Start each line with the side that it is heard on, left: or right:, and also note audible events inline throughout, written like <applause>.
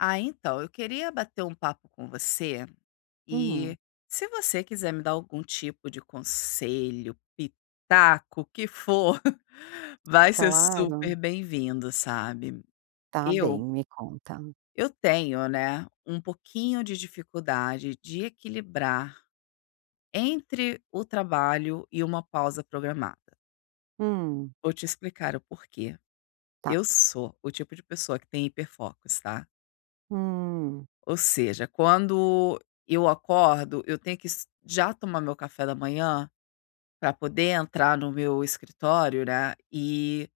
left: Ah, então, eu queria bater papo com você e,
right: Uhum.
left: se você quiser me dar algum tipo de conselho, pitaco, o que for, <laughs> vai ser super
right: Claro.
left: bem-vindo, sabe?
right: Tá
left: Eu
right: bem, me conta.
left: eu tenho, né, pouquinho de dificuldade de equilibrar entre o trabalho e uma pausa programada.
right: Hum.
left: Vou te explicar o porquê.
right: Tá.
left: Eu sou o tipo de pessoa que tem hiperfocos, tá?
right: Hum.
left: Ou seja, quando eu acordo, eu tenho que es já tomar meu café da manhã pra poder entrar no meu escritório, né, e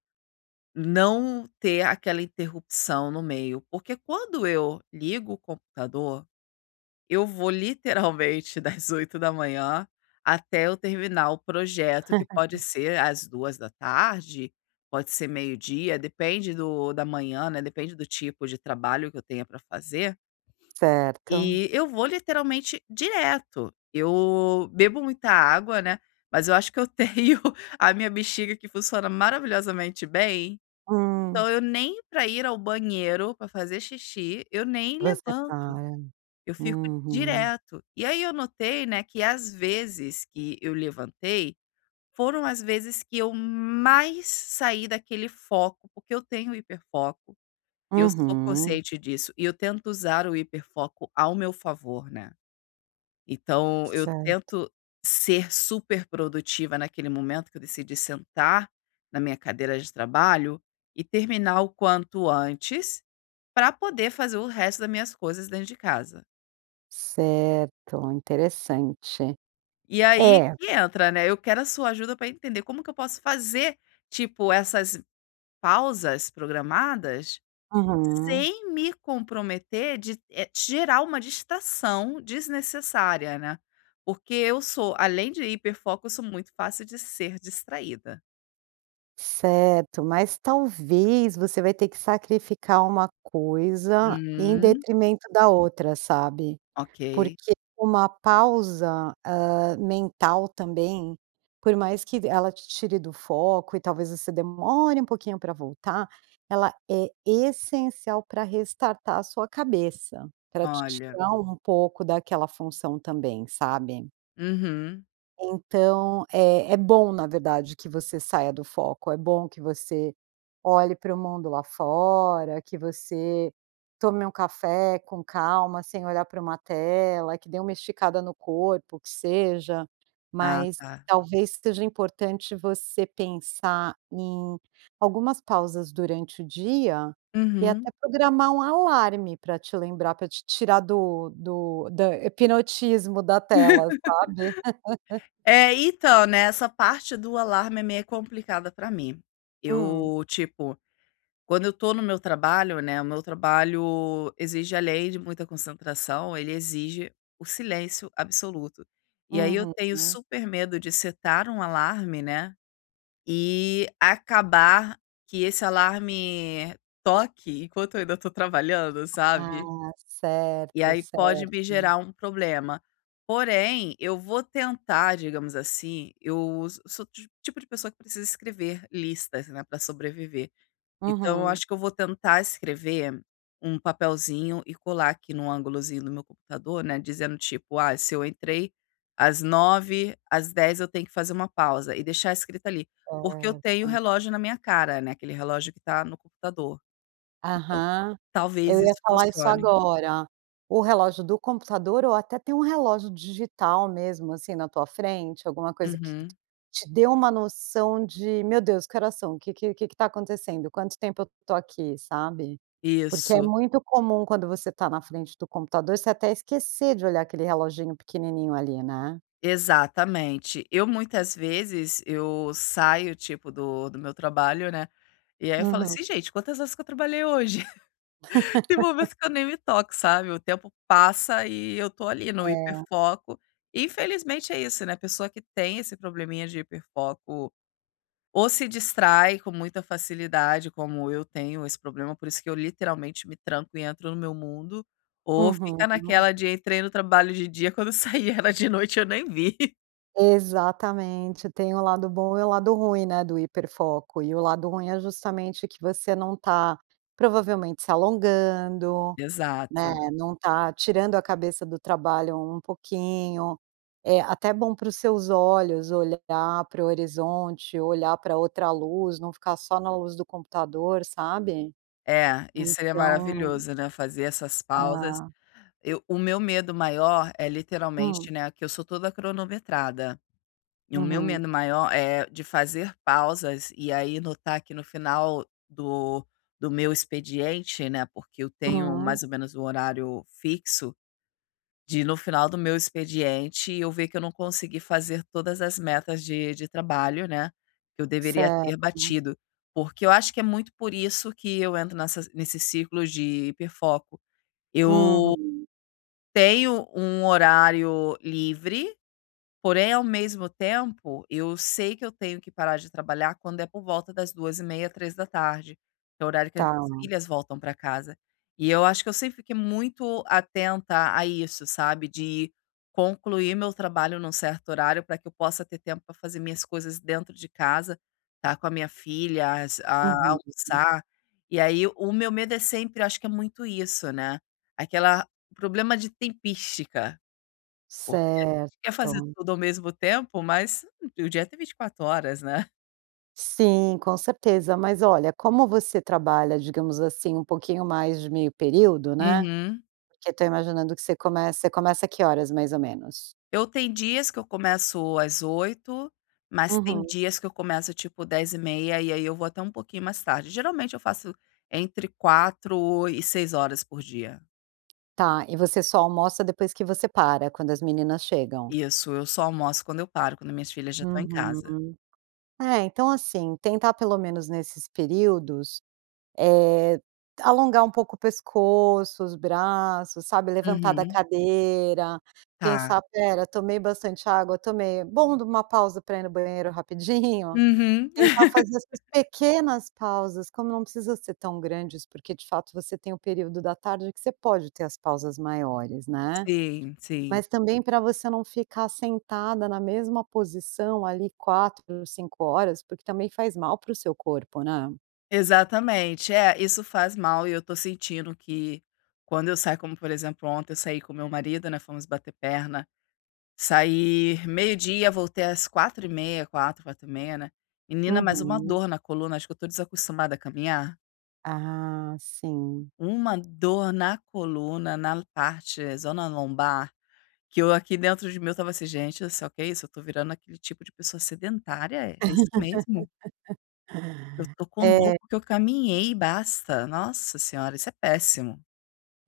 left: não ter aquela interrupção no meio. Porque quando eu ligo o computador, eu vou literalmente das 8:00 até eu terminar o projeto, que pode
right: <laughs>
left: ser às 14:00, pode ser 12:00, depende do da manhã, né? Depende do tipo de trabalho que eu tenha pra fazer.
right: Certo.
left: E eu vou literalmente direto. Eu bebo muita água, né? Mas eu acho que eu tenho a minha bexiga que funciona maravilhosamente bem,
right: Hum.
left: então eu nem pra ir ao banheiro, pra fazer xixi, eu nem
right: Você tá
left: levanto. Eu
right: é.
left: fico
right: Uhum.
left: direto. E aí eu notei, né, que às vezes que eu levantei, foram as vezes que eu mais saí daquele foco, porque eu tenho hiperfoco, eu sou
right: Uhum.
left: consciente disso. E eu tento usar o hiperfoco ao meu favor, né? Então, eu
right: Certo.
left: tento ser super produtiva naquele momento que eu decidi sentar na minha cadeira de trabalho e terminar o quanto antes pra poder fazer o resto das minhas coisas dentro de casa.
right: Certo, interessante.
left: E aí
right: É
left: que entra, né? Eu quero a sua ajuda pra entender como que eu posso fazer, tipo, essas pausas programadas
right: Uhum.
left: sem me comprometer de, eh, gerar uma distração desnecessária, né? Porque eu sou, além de hiperfoco, sou muito fácil de ser distraída.
right: Certo, mas talvez você vai ter que sacrificar uma coisa em
left: Hum.
right: detrimento da outra, sabe?
left: Ok.
right: Porque uma pausa, ah, mental também, por mais que ela te tire do foco e talvez você demore pouquinho pra voltar, ela é essencial pra restartar sua cabeça, pra te
left: Olha.
right: tirar pouco daquela função também, sabe?
left: Uhum.
right: Então, é é bom na verdade que você saia do foco, é bom que você olhe pro mundo lá fora, que você tome um café com calma sem olhar para uma tela, que dê uma esticada no corpo, que seja.
left: A
right: Mas
left: tá.
right: talvez seja importante você pensar em algumas pausas durante o dia e
left: Uhum.
right: até programar um alarme pra te lembrar, pra te tirar do do do hipnotismo da tela, sabe? <laughs>
left: <laughs> É, então, nessa parte do alarme é meia complicada pra mim.
right: Hum.
left: Eu, tipo, quando eu tô no meu trabalho, né, o meu trabalho exige, além de muita concentração, ele exige o silêncio absoluto. E aí eu tenho
right: Uhum.
left: super medo de setar um alarme, né, e acabar que esse alarme toque enquanto eu ainda estou trabalhando, sabe?
right: Ah.
left: E
right: Certo,
left: aí pode me
right: certo.
left: gerar problema. Porém, eu vou tentar, digamos assim, eu sou do tipo de pessoa que precisa escrever listas, né, pra sobreviver. Então eu
right: Uhum.
left: acho que eu vou tentar escrever um papelzinho e colar aqui num angulozinho do meu computador, né, dizendo tipo: "Ah, se eu entrei às 9:00, às 10:00 eu tenho que fazer uma pausa" e deixar escrito ali. Porque eu tenho o
right: Certo.
left: relógio na minha cara, né, aquele relógio que tá no computador. Então
right: Aham.
left: talvez
right: Eu ia
left: isso
right: falar isso
left: funcione.
right: agora. O relógio do computador ou até ter um relógio digital mesmo, assim na tua frente, alguma coisa q que
left: Uhum.
right: te dê uma noção de: "Meu Deus, que horas são? O que que que que tá acontecendo? Quanto tempo eu tô aqui?", sabe? Porque é
left: Isso.
right: muito comum quando você tá na frente do computador, você até esquecer de olhar aquele reloginho pequenininho ali, né?
left: Exatamente. Eu muitas vezes, eu saio, tipo, do do meu trabalho, né? E aí eu falo
right: Uhum.
left: assim: "Ih gente, quantas horas que eu trabalhei hoje?" <laughs> Tem
right: <laughs>
left: momentos que eu nem me toco, sabe? O tempo passa e eu tô ali no
right: É.
left: hiperfoco. Infelizmente é isso, né? A pessoa que tem esse probleminha de hiperfoco, ou se distrai com muita facilidade, como eu tenho esse problema. Por isso que eu literalmente me tranco e entro no meu mundo, ou fica
right: Uhum.
left: naquela de: "Entrei no trabalho de dia e quando sai já é de noite e eu nem vi."
right: Exatamente, tem o lado bom e o lado ruim, né, do hiperfoco. E o lado ruim é justamente que você não tá, provavelmente se alongando, né?
left: Exato.
right: Não tá tirando a cabeça do trabalho um pouquinho. Eh, até bom pros seus olhos olhar pro horizonte, olhar pra outra luz, não ficar só na luz do computador, sabe?
left: É, isso aí é
right: Então
left: maravilhoso, né, fazer essas pausas.
right: Hã.
left: Eu o meu medo maior é
right: Hum.
left: literalmente, né, que eu sou toda cronometrada. E o meu
right: Uhum.
left: medo maior, eh, de fazer pausas e aí notar que no final do do meu expediente, né, porque eu tenho
right: Hum.
left: mais ou menos o horário fixo, de no final do meu expediente eu ver que eu não consegui fazer todas as metas de de trabalho, né? Que eu deveria ter
right: Certo.
left: batido. Porque eu acho que é muito por isso que eu entro nessas nesses ciclos de hiperfoco. Eu
right: Uhum.
left: tenho um horário livre, porém, ao mesmo tempo, eu sei que eu tenho que parar de trabalhar quando é por volta das 14:30, 15:00 da tarde, que é o horário que as minhas
right: Tá.
left: filhas voltam pra casa. E eu acho que eu sempre fiquei muito atenta a isso, sabe? De concluir meu trabalho num certo horário pra que eu possa ter tempo pra fazer minhas coisas dentro de casa, tá com a minha filhas, a
right: Uhum.
left: almoçar. E aí, o meu medo é sempre, acho que é muito isso, né? Aquela o problema de "tempística." Porque a gente quer fazer
right: Certo.
left: tudo ao mesmo tempo, mas o dia tem 24 horas, né?
right: Sim, com certeza. Mas olha, como você trabalha, digamos assim, um pouquinho mais de meio período, né?
left: Uhum.
right: Porque eu tô imaginando que você começa você começa que horas mais ou menos?
left: Eu tem dias que eu começo às 8:00, mas tem
right: Uhum.
left: dias que eu começo, tipo, 10:30 e aí eu vou até pouquinho mais tarde. Geralmente eu faço entre 4 o e 6 horas por dia.
right: Tá, e você só almoça depois que você para, quando as meninas chegam?
left: Isso, eu só almoço quando eu paro, quando minhas filhas já estão em casa.
right: Uhum. É, então assim, tentar pelo menos nesses períodos, eh, alongar um pouco o pescoço, os braços, sabe? Levantar da
left: Uhum.
right: cadeira,
left: Tá.
right: pensar: "Espera, tomei bastante água? tomei. Bom, dou uma pausa para ir no banheiro rapidinho."
left: Uhum.
right: Tentar fazer as suas
left: <laughs>
right: pequenas pausas, como não precisa ser tão grandes, porque de fato você tem o período da tarde que você pode ter as pausas maiores, né?
left: Sim, sim.
right: Mas também pra você não ficar sentada na mesma posição ali 4, 5 horas, porque também faz mal pro seu corpo, né?
left: Exatamente. É, isso faz mal e eu tô sentindo que, quando eu saio, como por exemplo, ontem eu saí com meu marido, né, fomos bater perna. Saí 12:00, voltei às 4:30, 4:00, 4:30, né? Menina, mais uma
right: Uhum.
left: dor na coluna, acho que eu tô desacostumado a caminhar.
right: Ah, sim.
left: Uma dor na coluna na parte, zona lombar, que eu aqui dentro de mim, eu tava assim: "Gente, olha só, que isso? Eu tô virando aquele tipo de pessoa sedentária? É isso mesmo?" Eu
right: <laughs>
left: tô com
right: É
left: dor que eu caminhei, basta! Nossa senhora, isso é péssimo.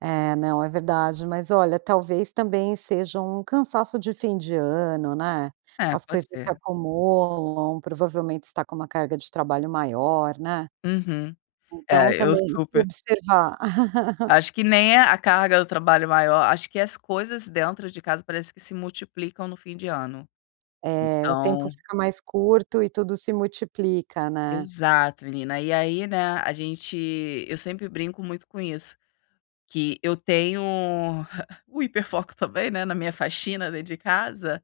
right: É, não é verdade. Mas olha, talvez também seja um cansaço de fim de ano, né?
left: É,
right: As
left: pode
right: coisas se
left: ser.
right: acumulam. Provavelmente você tá com uma carga de trabalho maior, né?
left: Uhum.
right: Então,
left: É, eu
right: também tem que
left: super.
right: observar <laughs>
left: Acho que nem é a carga do trabalho maior, acho que as coisas dentro de casa, parece que se multiplicam no fim de ano.
right: Eh. O tempo
left: Então
right: fica mais curto e tudo se multiplica, né?
left: Exato, menina. E aí, né, a gente eu sempre brinco muito com isso, que eu tenho o hiperfoco também, né, na minha faxina dentro de casa.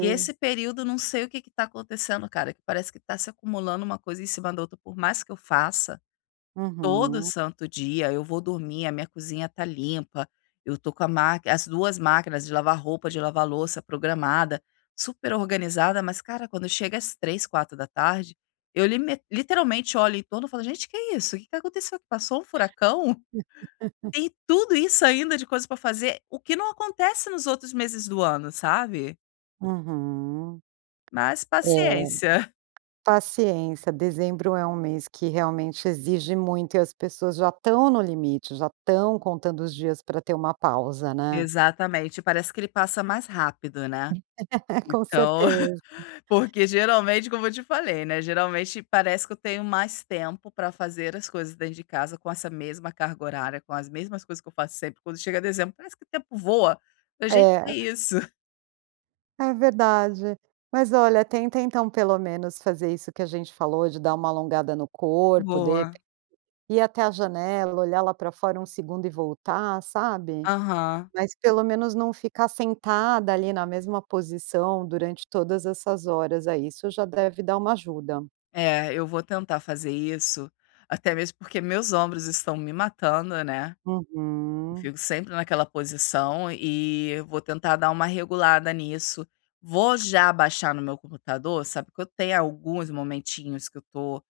left: E esse período, não sei o que que tá acontecendo cara, que parece que tá se acumulando uma coisa em cima da outra. Por mais que eu faça, todo
right: Uhum.
left: santo dia eu vou dormir, a minha cozinha tá limpa, eu tô com a ma as 2 máquinas de lavar roupa, de lavar louça programada, super organizada. Mas cara, quando chega às 15:00, 16:00, eu lime literalmente olho em torno e falo: "Gente, o que é isso? O que aconteceu? Passou furacão?
right: <laughs>
left: Tem tudo isso ainda de coisa pra fazer?" O que não acontece nos outros meses do ano, sabe?
right: Uhum.
left: Mas,
right: É.
left: paciência.
right: Paciência, dezembro é um mês que realmente exige muito e as pessoas já tão no limite, já tão contando os dias pra ter uma pausa, né?
left: Exatamente, parece que ele passa mais rápido, né?
right: <laughs> Com
left: Então,
right: certeza.
left: <laughs> porque geralmente como eu te falei, né, geralmente parece que eu tenho mais tempo pra fazer as coisas dentro de casa com essa mesma carga horária, com as mesmas coisas que eu faço sempre. Quando chega dezembro parece que tempo voa, pra gente
right: É.
left: ver isso.
right: É verdade. Mas olha, tenta então pelo menos fazer isso que a gente falou de dar uma alongada no corpo de
left: Boa.
right: ir até a janela, olhar lá pra fora um segundo e voltar, sabe?
left: Aham.
right: Mas pelo menos não ficar sentada ali na mesma posição durante todas essas horas, aí isso já deve dar uma ajuda.
left: É, eu vou tentar fazer isso. Até mesmo porque, meus ombros estão me matando, né? Eu
right: Uhum.
left: fico sempre naquela posição e vou tentar dar uma regulada nisso. Vou já baixar no meu computador, sabe? Que eu tenho alguns momentinhos que eu tô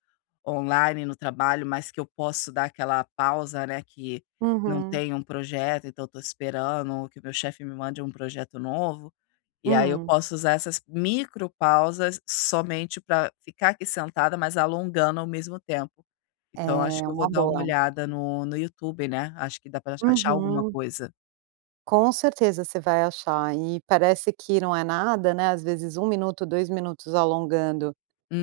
left: online no trabalho, mas que eu posso dar aquela pausa, né? Que não
right: Uhum.
left: tem um projeto, então eu tô esperando, ou que meu chefe me mande um projeto novo. E aí, eu
right: Hum.
left: posso usar essas micropausas somente pra ficar aqui sentada, mas alongando ao mesmo tempo.
right: É
left: Então acho que eu vou
right: uma
left: dar uma
right: boa.
left: olhada no no YouTube, né? Acho que dá pra ach achar alguma
right: Uhum.
left: coisa.
right: Com certeza, você vai achar. E parece que não é nada, né, às vezes 1 minuto, 2 minutos alongando,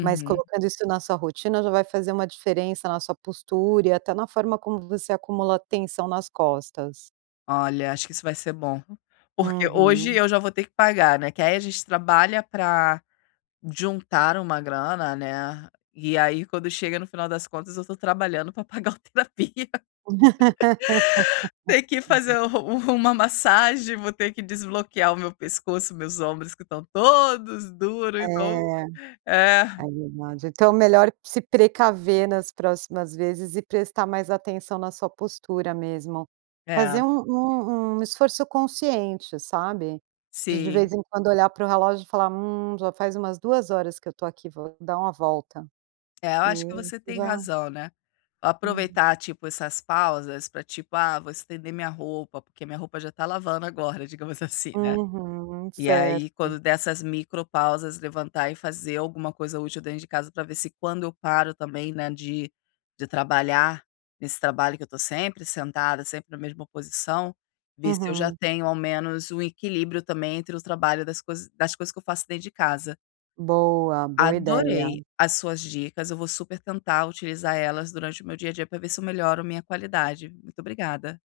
right: mas colocando isso na sua rotina, já vai fazer uma diferença na sua postura e até na forma como você acumula tensão nas costas.
left: Olha, acho que isso vai ser bom. Porque hoje
right: Uhum.
left: eu já vou ter que pagar, né? Que aí a gente trabalha pra, juntar uma grana, né? E aí quando chega no final das contas eu tô trabalhando pra pagar a terapia tem que fazer
right: <laughs>
left: u uma massagem, vou ter que desbloquear o meu pescoço, meus ombros que tão todos duro, então
right: É
left: É.
right: é verdade. Então melhor se precaver nas próximas vezes e prestar mais atenção na sua postura mesmo, fazer
left: É.
right: um um um esforço consciente, sabe? De de
left: Sim.
right: vez em quando olhar pro relógio e falar: "Hum, já faz umas 2 horas que eu tô aqui, vou dar uma volta"
left: É, eu acho
right: e
left: que você tem
right: já
left: razão, né. Aproveitar,
right: Uhum.
left: tipo, essas pausas pra tipo, "Ah vou estender minha roupa" Porque minha roupa já tá lavando agora, digamos assim, né?
right: Uhum,
left: E aí
right: certo.
left: quando dessas micropausas levantar e fazer alguma coisa útil dentro de casa pra vê se quando eu paro também, né, de de trabalhar nesse trabalho que eu tô sempre sentada, sempre na mesma posição, ver se eu já
right: Uhum.
left: tenho ao menos um equilíbrio também entre o trabalho das cois das coisas que eu faço dentro de casa.
right: Boa, boa ideia.
left: Adorei as suas dicas, eu vou super tentar utilizar elas durante o meu dia a dia pra ver se eu melhor minha qualidade, muito obrigada!